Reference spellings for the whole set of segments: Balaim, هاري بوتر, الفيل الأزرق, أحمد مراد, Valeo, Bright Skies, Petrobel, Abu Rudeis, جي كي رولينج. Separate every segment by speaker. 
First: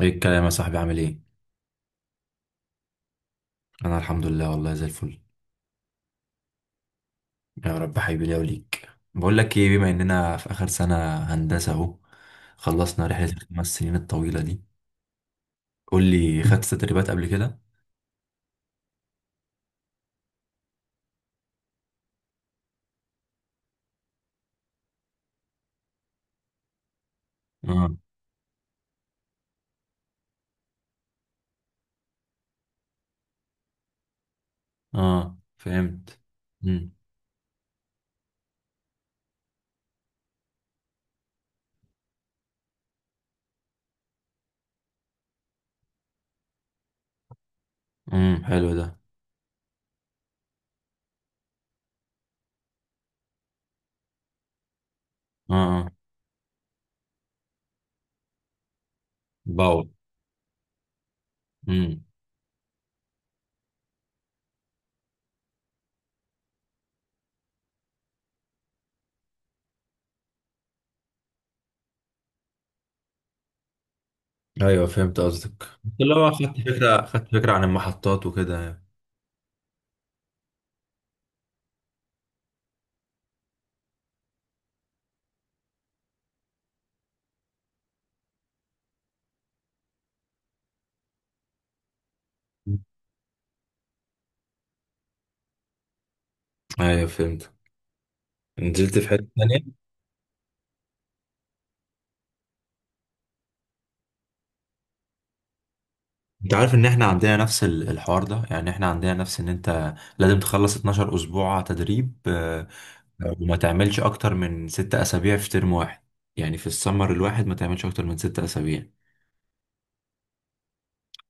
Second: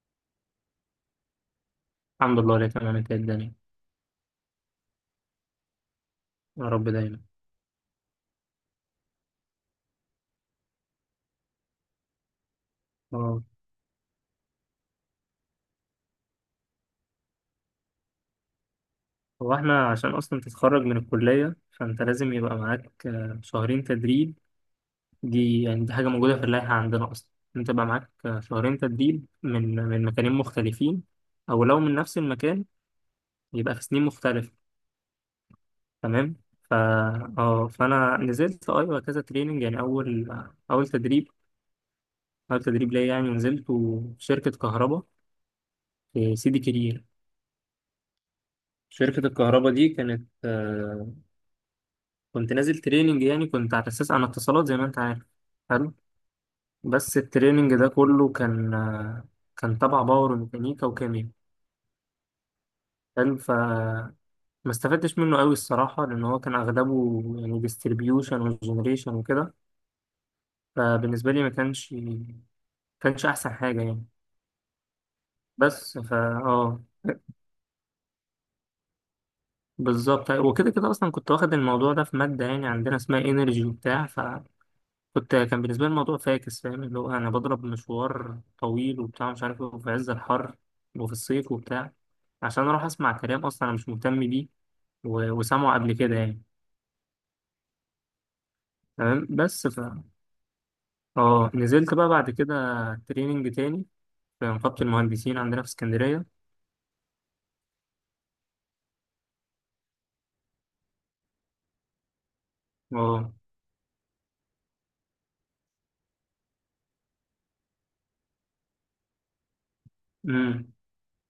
Speaker 1: ايه الكلام يا صاحبي؟ عامل ايه؟
Speaker 2: الحمد لله، اللي تمام. انت ايه الدنيا؟
Speaker 1: انا الحمد لله والله، زي الفل.
Speaker 2: يا رب دايما.
Speaker 1: يا رب حبيبي ليا وليك. بقول لك ايه، بما اننا في اخر سنه هندسه اهو، خلصنا رحله
Speaker 2: اه.
Speaker 1: الخمس سنين الطويله دي. قول لي، خدت تدريبات قبل كده؟
Speaker 2: هو احنا عشان اصلا تتخرج من الكلية، فانت لازم يبقى معاك شهرين تدريب. دي حاجة موجودة في اللائحة عندنا اصلا. انت يبقى
Speaker 1: اه
Speaker 2: معاك شهرين تدريب من مكانين مختلفين، او لو من نفس المكان يبقى في سنين مختلفة.
Speaker 1: اه، فهمت.
Speaker 2: تمام. فا
Speaker 1: امم.
Speaker 2: اه، فانا نزلت ايوه كذا تريننج. يعني اول تدريب، اول تدريب ليا، يعني نزلته في شركة كهرباء في سيدي كرير.
Speaker 1: حلو ده.
Speaker 2: شركة الكهرباء دي كانت كنت نازل تريننج. يعني كنت على اساس انا اتصالات، زي ما انت عارف.
Speaker 1: اه اه.
Speaker 2: حلو. بس التريننج ده كله كان
Speaker 1: باور.
Speaker 2: تبع باور وميكانيكا وكيمياء.
Speaker 1: امم
Speaker 2: حلو. ما استفدتش منه قوي الصراحه، لان هو كان اغلبه يعني ديستريبيوشن وجنريشن وكده. فبالنسبه لي ما كانش احسن حاجه يعني.
Speaker 1: ايوه، فهمت قصدك، بس
Speaker 2: بس.
Speaker 1: اللي هو خدت
Speaker 2: اه.
Speaker 1: فكره خدت فكره عن المحطات وكده يعني.
Speaker 2: بالظبط. وكده كده اصلا كنت واخد الموضوع ده في ماده يعني عندنا اسمها انرجي وبتاع. كان بالنسبة لي الموضوع فاكس، فاهم اللي هو أنا بضرب مشوار طويل وبتاع، مش عارف إيه، وفي عز الحر وفي الصيف وبتاع، عشان أروح أسمع كلام أصلا أنا مش مهتم بيه و- وسامعه قبل كده يعني.
Speaker 1: ايوه فهمت. نزلت في
Speaker 2: تمام.
Speaker 1: حته.
Speaker 2: بس. اه، نزلت بقى بعد كده تريننج تاني في نقابة المهندسين عندنا في اسكندرية.
Speaker 1: انت عارف ان احنا عندنا نفس الحوار ده، يعني احنا عندنا نفس ان انت لازم تخلص 12 اسبوع تدريب،
Speaker 2: اه.
Speaker 1: وما تعملش اكتر من 6 اسابيع في ترم واحد، يعني في السمر الواحد ما تعملش اكتر من ست اسابيع.
Speaker 2: امم.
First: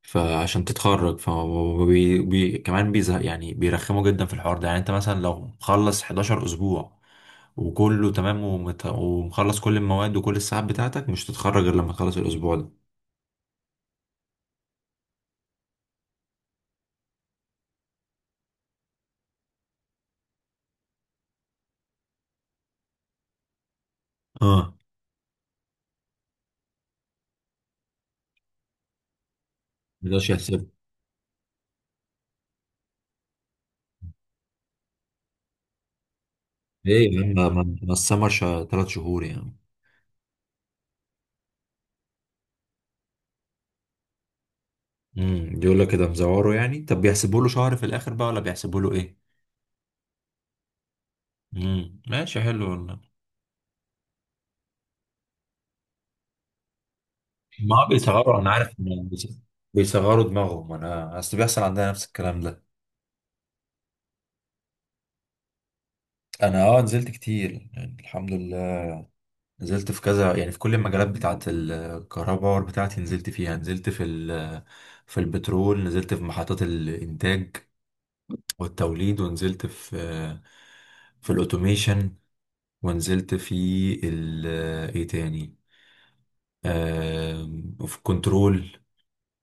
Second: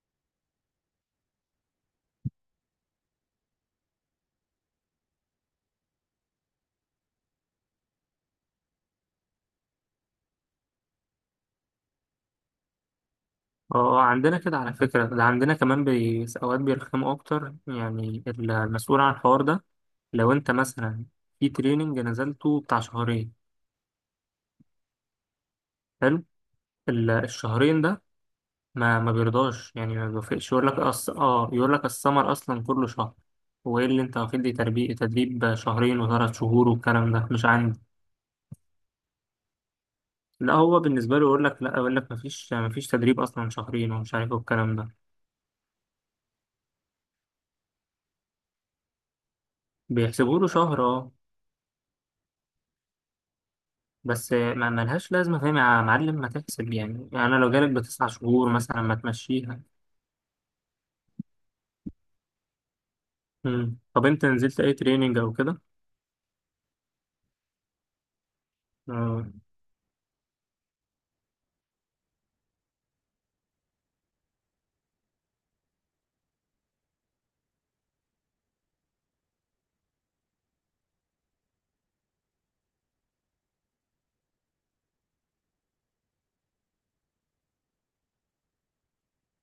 Speaker 1: فعشان تتخرج، كمان بيزهق يعني، بيرخموا جدا في الحوار ده. يعني انت مثلا لو مخلص 11 اسبوع وكله تمام، ومخلص كل المواد وكل الساعات بتاعتك، مش تتخرج غير لما تخلص الاسبوع ده.
Speaker 2: اه، عندنا كده على فكرة. ده عندنا كمان أوقات بيرخموا أكتر، يعني المسؤول عن الحوار ده، لو أنت مثلا في تريننج نزلته بتاع شهرين،
Speaker 1: اه،
Speaker 2: حلو، ال- الشهرين ده ما بيرضاش، يعني ما
Speaker 1: مقدرش
Speaker 2: بيوافقش، يقول
Speaker 1: يحسب.
Speaker 2: لك أص... اه يقول لك السمر اصلا كله شهر. وايه اللي انت واخد لي تدريب شهرين وثلاث شهور والكلام
Speaker 1: ايه يا عم،
Speaker 2: ده مش
Speaker 1: ما ما-
Speaker 2: عندي.
Speaker 1: ما السمر 3 شهور يعني.
Speaker 2: لا، هو بالنسبه له يقول لك لا، يقول لك ما فيش تدريب اصلا شهرين ومش عارف ايه والكلام ده.
Speaker 1: يقول لك كده مزوره يعني. طب بيحسبوا له شهر في الاخر بقى، ولا بيحسبوا له ايه؟
Speaker 2: بيحسبوا له شهر، اه.
Speaker 1: امم، ماشي حلو والله.
Speaker 2: بس ما لهاش لازمه، فاهم يا معلم؟ ما تحسب يعني انا لو جالك
Speaker 1: ما هو
Speaker 2: بتسع
Speaker 1: بيصغروا، انا
Speaker 2: شهور
Speaker 1: عارف
Speaker 2: مثلا ما
Speaker 1: إن
Speaker 2: تمشيها.
Speaker 1: بيصغروا دماغهم، انا اصل بيحصل عندنا نفس الكلام ده.
Speaker 2: مم. طب انت نزلت اي تريننج او كده؟
Speaker 1: انا نزلت كتير يعني، الحمد لله.
Speaker 2: اه.
Speaker 1: نزلت في كذا، يعني في كل المجالات بتاعه الكهرباء. باور بتاعتي نزلت فيها، نزلت في في البترول، نزلت في محطات الانتاج والتوليد، ونزلت في الاوتوميشن، ونزلت في ال- ايه تاني آم، وفي الكنترول.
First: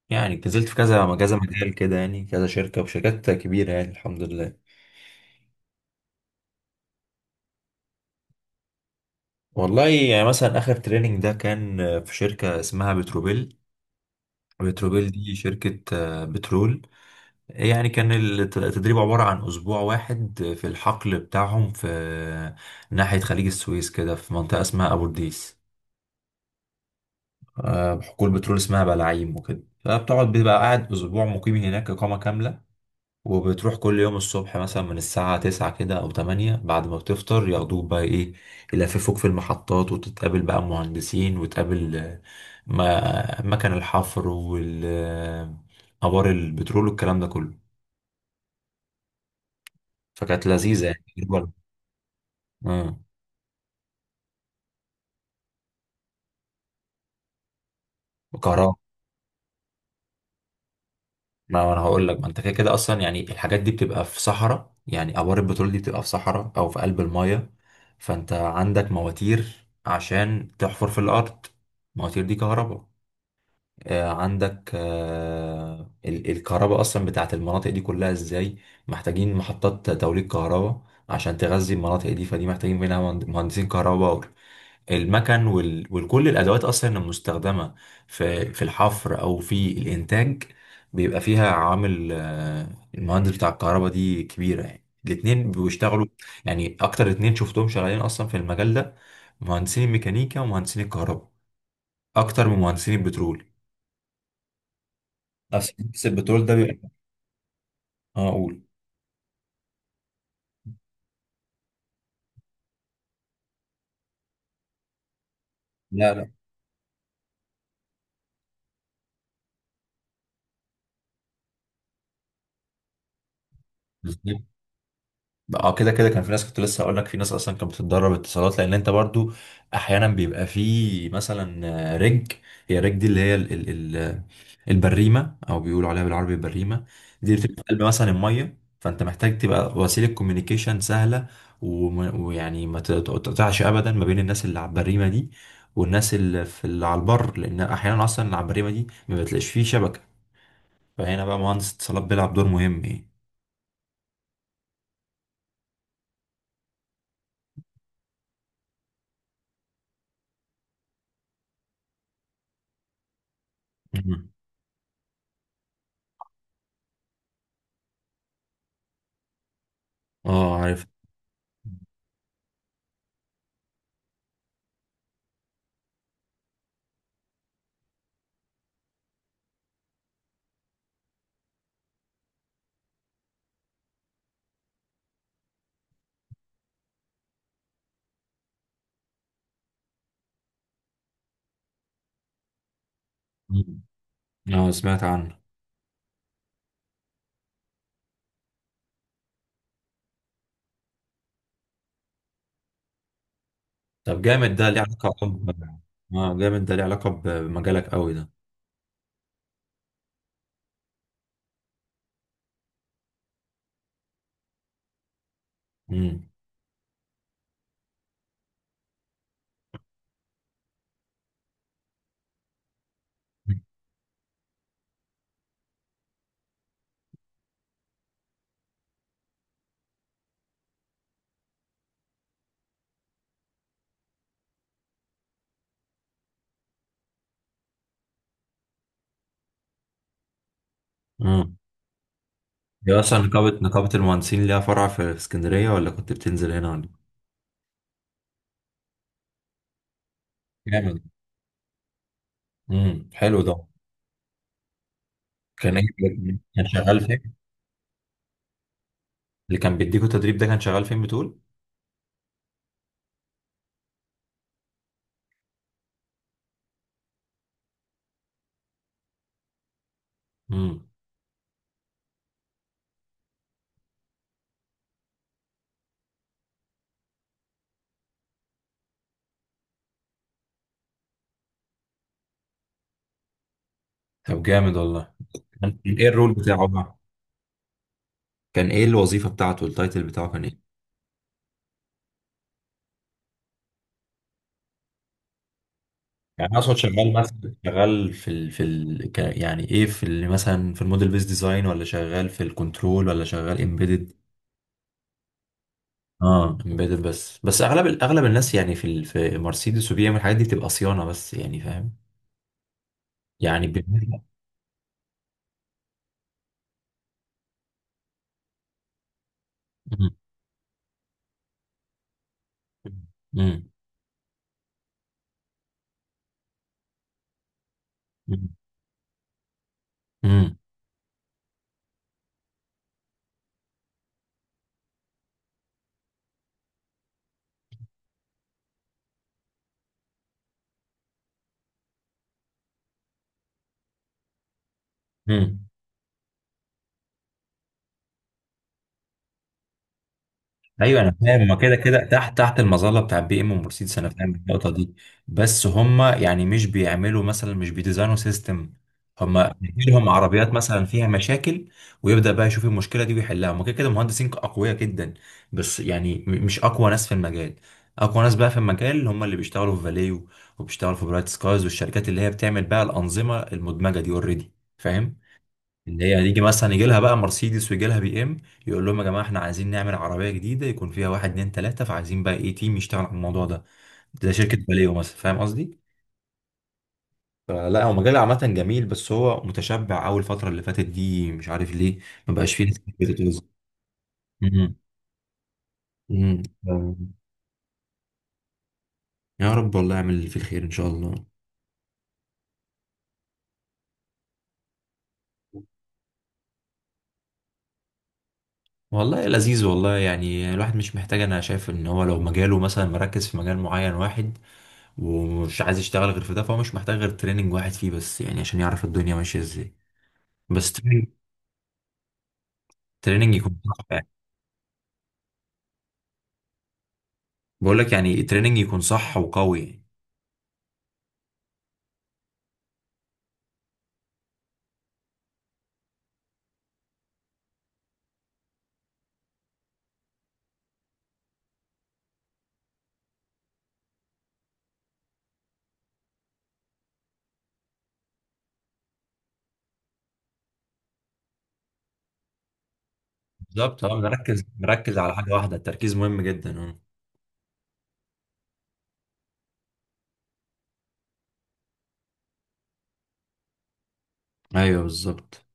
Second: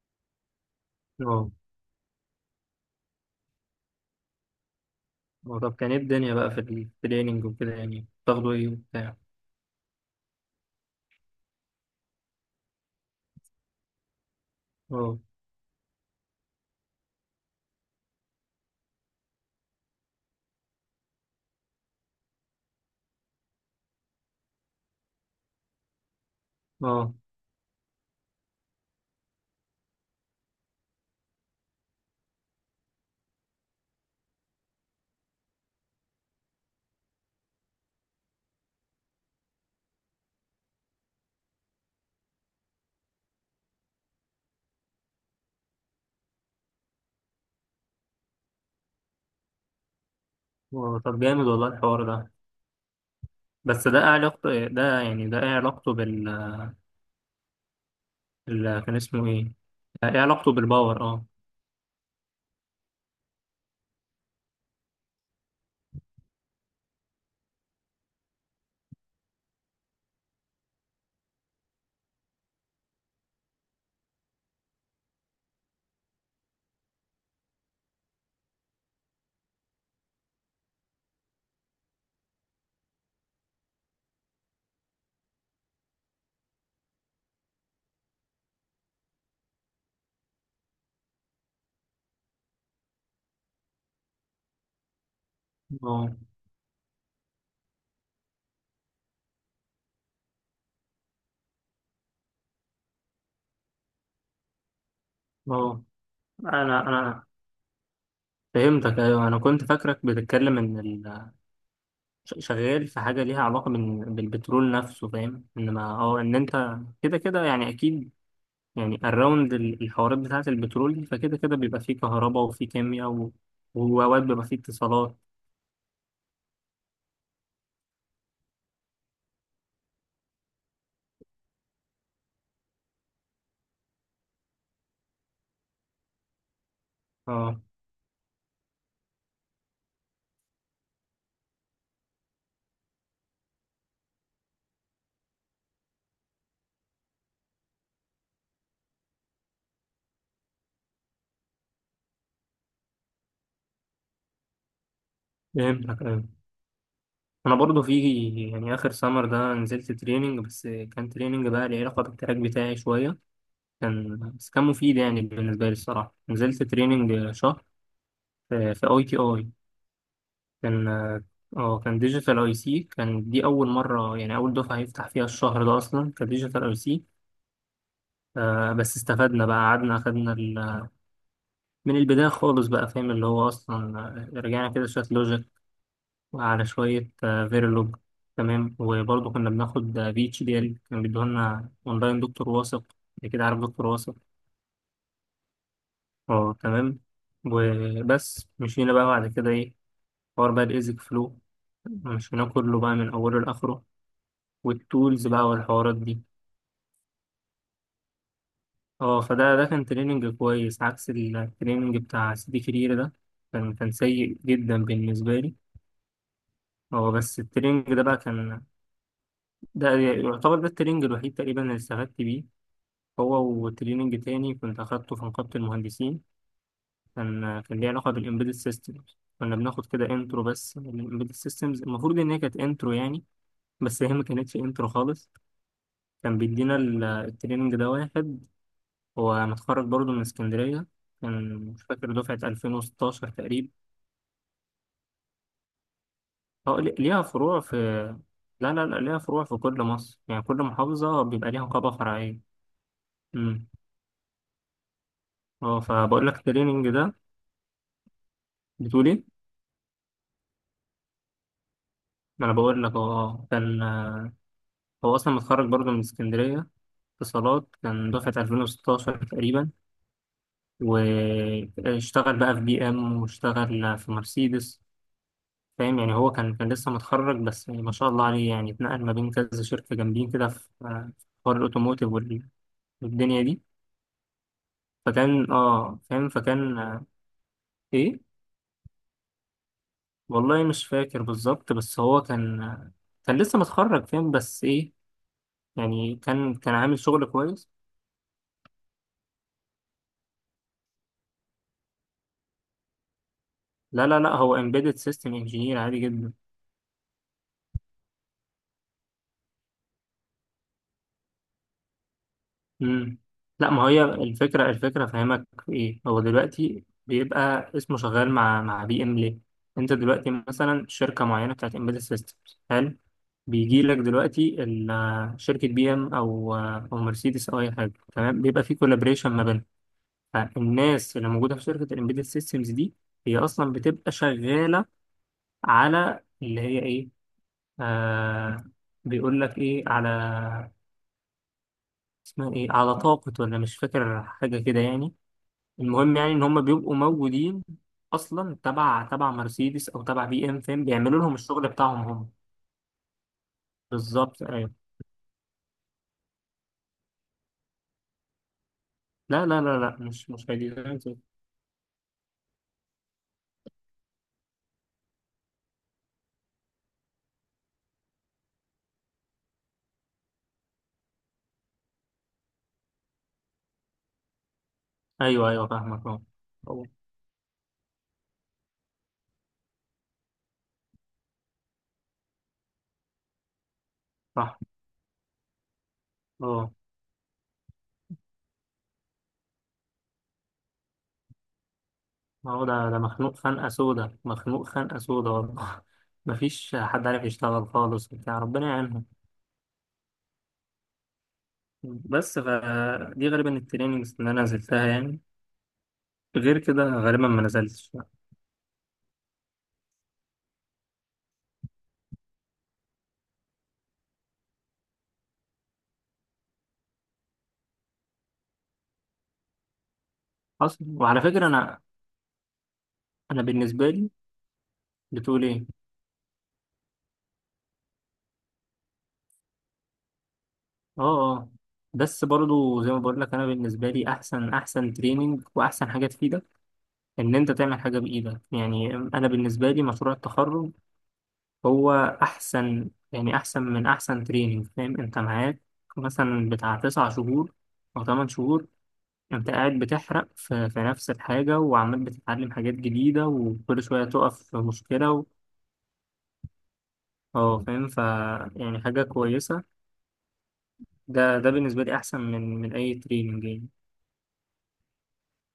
Speaker 1: يعني نزلت في كذا كذا مجال كده يعني، كذا شركة وشركات كبيرة، يعني الحمد لله.
Speaker 2: هو طب كان ايه الدنيا بقى في التريننج وكده؟ يعني بتاخدوا ايه وبتاع؟
Speaker 1: والله يعني مثلا آخر تريننج ده كان، في شركة اسمها بتروبيل. بتروبيل
Speaker 2: اه،
Speaker 1: دي شركة بترول يعني. كان التدريب عبارة عن أسبوع واحد في الحقل بتاعهم، في ناحية خليج السويس كده، في منطقة اسمها أبو رديس.
Speaker 2: اه.
Speaker 1: حقول بترول اسمها بلاعيم وكده. فبتقعد، بيبقى قاعد أسبوع مقيم هناك إقامة كاملة. وبتروح كل يوم الصبح مثلا من الساعة تسعة كده أو تمانية، بعد ما بتفطر ياخدوك بقى إيه، يلففوك في المحطات، وتتقابل بقى مهندسين، وتقابل ما مكن الحفر والأبار البترول والكلام ده كله. فكانت لذيذة يعني
Speaker 2: طب جامد
Speaker 1: تجربة.
Speaker 2: والله الحوار ده.
Speaker 1: آه،
Speaker 2: بس ده ايه علاقته، ده يعني ده ايه علاقته بال...
Speaker 1: وكهرباء.
Speaker 2: كان اسمه ايه؟ ايه علاقته بالباور؟ اه
Speaker 1: ما أنا هقول لك، ما أنت كده كده أصلا يعني. الحاجات دي بتبقى في صحراء، يعني أبار البترول دي بتبقى في صحراء أو في قلب المايه. فأنت عندك مواتير عشان تحفر في الأرض، المواتير دي كهرباء. عندك الكهرباء اصلا بتاعت المناطق دي كلها ازاي، محتاجين محطات توليد كهرباء عشان تغذي المناطق دي. فدي محتاجين منها مهندسين كهرباء باور. المكن وكل الادوات اصلا المستخدمه في الحفر او في الانتاج، بيبقى فيها عامل. المهندس بتاع الكهرباء دي كبيره يعني. الاتنين بيشتغلوا،
Speaker 2: اه.
Speaker 1: يعني اكتر اتنين شفتهم شغالين اصلا في المجال ده مهندسين الميكانيكا ومهندسين الكهرباء، اكتر من مهندسين البترول. اصل
Speaker 2: اه.
Speaker 1: بس البترول ده
Speaker 2: انا
Speaker 1: بيبقى.
Speaker 2: انا
Speaker 1: اه اقول،
Speaker 2: فهمتك، ايوه. انا كنت فاكرك بتتكلم ان شغال في حاجه ليها علاقه بالبترول نفسه، فاهم؟ انما
Speaker 1: لا
Speaker 2: اه،
Speaker 1: لا،
Speaker 2: ان انت كده كده يعني اكيد. يعني الراوند ال- الحوارات بتاعة البترول دي، فكده كده بيبقى فيه كهرباء وفيه كيمياء وأوقات بيبقى
Speaker 1: بالظبط.
Speaker 2: فيه اتصالات.
Speaker 1: اه، كده كده كان في ناس، كنت لسه هقول لك في ناس اصلا كانت بتتدرب اتصالات، لان انت برضو احيانا بيبقى في مثلا آه، رج هي الرج دي اللي هي ال ال ال البريمه، او بيقولوا عليها بالعربي البريمه. دي بتبقى
Speaker 2: اه،
Speaker 1: في قلب مثلا الميه، فانت محتاج تبقى وسيله كوميونيكيشن سهله، ويعني ما تقطعش ابدا ما بين الناس اللي على البريمه دي، والناس اللي على البر. لان احيانا اصلا اللي على البريمه دي ما بتلاقيش فيه شبكه، فهنا بقى مهندس اتصالات بيلعب دور مهم يعني.
Speaker 2: فهمتك أيوة. أنا برضو في. يعني آخر سمر ده نزلت تريننج، بس كان تريننج بقى ليه علاقة بالتراك بتاعي شوية. كان
Speaker 1: مم.
Speaker 2: بس كان مفيد يعني بالنسبة لي الصراحة. نزلت تريننج شهر في ITI.
Speaker 1: اه، عارف.
Speaker 2: كان. اه، كان ديجيتال أي سي. كان دي أول مرة، يعني أول دفعة يفتح فيها الشهر ده أصلا كديجيتال أي سي. بس استفدنا بقى، قعدنا أخدنا من البداية خالص بقى فاهم اللي هو أصلا رجعنا كده شوية لوجيك، وعلى شوية فيرلوج. تمام. وبرضه كنا بناخد في اتش دي ال، كان بيدوهولنا أونلاين دكتور واثق. أنت كده عارف
Speaker 1: مم.
Speaker 2: دكتور واثق؟
Speaker 1: اه، سمعت عنه.
Speaker 2: أه، تمام. وبس مشينا بقى بعد كده إيه، حوار بقى الإيزك فلو، مشيناه كله بقى من أوله لآخره،
Speaker 1: طب جامد، ده ليه
Speaker 2: والتولز
Speaker 1: علاقة
Speaker 2: بقى
Speaker 1: ب-.
Speaker 2: والحوارات دي.
Speaker 1: اه جامد، ده ليه علاقة بمجالك قوي ده.
Speaker 2: أه، فده كان تريننج كويس، عكس التريننج بتاع سيدي كرير ده. كان سيء جدا بالنسبة لي.
Speaker 1: امم
Speaker 2: هو بس التريننج ده بقى كان، ده يعتبر ده التريننج الوحيد تقريبا اللي استفدت بيه، هو وتريننج تاني كنت أخدته في نقابة المهندسين. كان ليه علاقة بالإمبيدد سيستمز. كنا بناخد كده انترو بس للإمبيدد سيستمز. المفروض إن هي كانت انترو يعني، بس هي ما كانتش انترو خالص. كان بيدينا ال- التريننج ده واحد، هو متخرج برضه من اسكندرية،
Speaker 1: اه،
Speaker 2: كان مش فاكر دفعة
Speaker 1: هي اصلا
Speaker 2: 2016 تقريبا.
Speaker 1: نقابة المهندسين ليها فرع في اسكندرية، ولا كنت بتنزل هنا،
Speaker 2: اه.
Speaker 1: ولا؟
Speaker 2: ليها فروع في... لا، لا، لا، ليها فروع في كل مصر. يعني كل
Speaker 1: جامد.
Speaker 2: محافظة بيبقى ليها نقابة فرعية.
Speaker 1: امم، حلو ده.
Speaker 2: امم.
Speaker 1: كان
Speaker 2: اه،
Speaker 1: ايه؟
Speaker 2: فبقول لك
Speaker 1: كان
Speaker 2: التريننج
Speaker 1: شغال
Speaker 2: ده.
Speaker 1: فين؟
Speaker 2: بتقولي؟
Speaker 1: اللي كان بيديكوا تدريب ده كان شغال فين، بتقول؟
Speaker 2: ما انا بقول لك. هو كان هو اصلا متخرج برضه من اسكندريه، اتصالات. كان دفعه 2016 تقريبا،
Speaker 1: امم،
Speaker 2: واشتغل بقى في بي ام واشتغل في مرسيدس. فاهم؟ يعني هو كان لسه متخرج، بس يعني ما شاء الله عليه، يعني اتنقل ما بين كذا شركه جامدين كده في في حوار الاوتوموتيف والدنيا دي.
Speaker 1: طب جامد والله.
Speaker 2: فكان،
Speaker 1: كان ايه
Speaker 2: فاهم؟
Speaker 1: الرول بتاعه
Speaker 2: فكان
Speaker 1: بقى؟
Speaker 2: ايه؟
Speaker 1: كان ايه الوظيفة بتاعته، التايتل بتاعه كان ايه؟
Speaker 2: والله مش فاكر بالظبط، بس هو كان كان لسه متخرج، فاهم؟ بس ايه، يعني
Speaker 1: يعني
Speaker 2: كان
Speaker 1: أنا
Speaker 2: كان
Speaker 1: اقصد
Speaker 2: عامل
Speaker 1: شغال
Speaker 2: شغل
Speaker 1: مثلا،
Speaker 2: كويس.
Speaker 1: شغال يعني ايه، مثلا في الموديل بيس ديزاين، ولا شغال في الكنترول، ولا شغال
Speaker 2: لا،
Speaker 1: امبيدد.
Speaker 2: لا، لا، هو embedded system engineer عادي جدا.
Speaker 1: اه امبيدد، بس اغلب الناس يعني في مرسيدس وبي ام، الحاجات دي بتبقى صيانه بس يعني، فاهم؟
Speaker 2: مم.
Speaker 1: يعني
Speaker 2: لا، ما هي
Speaker 1: بالنسبه.
Speaker 2: الفكرة فاهمك في ايه. هو دلوقتي بيبقى اسمه شغال مع بي ام ليه؟ انت
Speaker 1: مم.
Speaker 2: دلوقتي مثلا شركة معينة بتاعت embedded systems، حلو.
Speaker 1: مم.
Speaker 2: بيجي لك دلوقتي شركة بي ام او مرسيدس او اي حاجة، تمام؟
Speaker 1: مم.
Speaker 2: بيبقى في collaboration ما بينهم.
Speaker 1: مم.
Speaker 2: فالناس اللي موجودة في شركة الامبيدد systems دي، هي اصلا بتبقى شغالة على اللي هي ايه، آه بيقول لك ايه، على اسمها ايه، على طاقة ولا مش فاكر حاجة كده يعني.
Speaker 1: مم.
Speaker 2: المهم يعني ان هم بيبقوا موجودين اصلا تبع مرسيدس او تبع بي ام، فاهم؟
Speaker 1: ايوه، انا
Speaker 2: بيعملوا لهم
Speaker 1: فاهم، هما
Speaker 2: الشغل
Speaker 1: كده
Speaker 2: بتاعهم
Speaker 1: كده
Speaker 2: هم.
Speaker 1: تحت المظله بتاع بي ام ومرسيدس، انا فاهم
Speaker 2: بالظبط،
Speaker 1: النقطه
Speaker 2: ايوه.
Speaker 1: دي. بس هما يعني مش بيعملوا مثلا، مش بيديزاينوا سيستم.
Speaker 2: لا،
Speaker 1: هما
Speaker 2: لا، لا، لا،
Speaker 1: بيجيلهم
Speaker 2: مش
Speaker 1: عربيات
Speaker 2: مش هيدي.
Speaker 1: مثلا فيها مشاكل، ويبدا بقى يشوف المشكله دي ويحلها. هما كده كده مهندسين اقوياء جدا، بس يعني مش اقوى ناس في المجال. اقوى ناس بقى في المجال هما اللي بيشتغلوا في فاليو وبيشتغلوا في برايت سكايز، والشركات اللي هي بتعمل بقى الانظمه المدمجه دي اوريدي، فاهم؟
Speaker 2: ايوه، ايوه،
Speaker 1: اللي
Speaker 2: فاهمك.
Speaker 1: هي
Speaker 2: اه.
Speaker 1: هتيجي مثلا يجي
Speaker 2: هو.
Speaker 1: لها بقى مرسيدس، ويجي لها بي ام، يقول لهم يا جماعه احنا عايزين نعمل عربيه جديده يكون فيها واحد اتنين تلاته، فعايزين بقى ايه، تيم يشتغل على الموضوع ده، زي شركه
Speaker 2: صح.
Speaker 1: باليو مثلا، فاهم قصدي؟
Speaker 2: اه.
Speaker 1: فلا هو مجال عامه جميل، بس هو متشبع اول الفتره اللي فاتت دي، مش عارف ليه ما
Speaker 2: ما
Speaker 1: بقاش فيه
Speaker 2: هو
Speaker 1: ناس
Speaker 2: ده
Speaker 1: كتير
Speaker 2: مخنوق
Speaker 1: بتتوظف.
Speaker 2: خنقة سودا، مخنوق
Speaker 1: مم.
Speaker 2: خنقة سودا والله
Speaker 1: مم.
Speaker 2: مفيش حد عارف يشتغل خالص وبتاع. ربنا يعينهم.
Speaker 1: يا رب والله، اعمل اللي فيه الخير ان شاء الله.
Speaker 2: بس فدي غالبا التريننجز اللي انا نزلتها يعني، غير كده غالبا ما نزلتش.
Speaker 1: والله لذيذ والله، يعني الواحد مش محتاج. انا شايف ان هو لو مجاله مثلا مركز في مجال معين واحد، ومش عايز يشتغل غير في ده، فهو مش محتاج غير تريننج واحد فيه بس، يعني عشان يعرف الدنيا ماشية ازاي. بس
Speaker 2: حصل.
Speaker 1: تريننج،
Speaker 2: وعلى فكرة أنا،
Speaker 1: تريننج
Speaker 2: انا
Speaker 1: يكون صح
Speaker 2: بالنسبه
Speaker 1: يعني.
Speaker 2: لي. بتقول ايه؟
Speaker 1: بقول لك يعني تريننج يكون صح وقوي.
Speaker 2: اه. اه. بس برضو زي ما بقول لك، انا بالنسبه لي احسن تريننج واحسن حاجه تفيدك، ان انت تعمل حاجه بايدك. يعني انا بالنسبه لي مشروع التخرج هو احسن، يعني احسن من احسن تريننج. فاهم؟ انت معاك مثلا بتاع 9 شهور او 8 شهور، انت قاعد بتحرق في نفس الحاجه، وعمال بتتعلم حاجات جديده، وكل
Speaker 1: بالظبط اه،
Speaker 2: شويه تقف
Speaker 1: مركز
Speaker 2: في
Speaker 1: مركز
Speaker 2: مشكله
Speaker 1: على حاجة واحدة، التركيز مهم جدا اه.
Speaker 2: اه، فاهم. يعني حاجه كويسه. ده بالنسبة لي أحسن من أي تريننج يعني.
Speaker 1: ايوه بالظبط.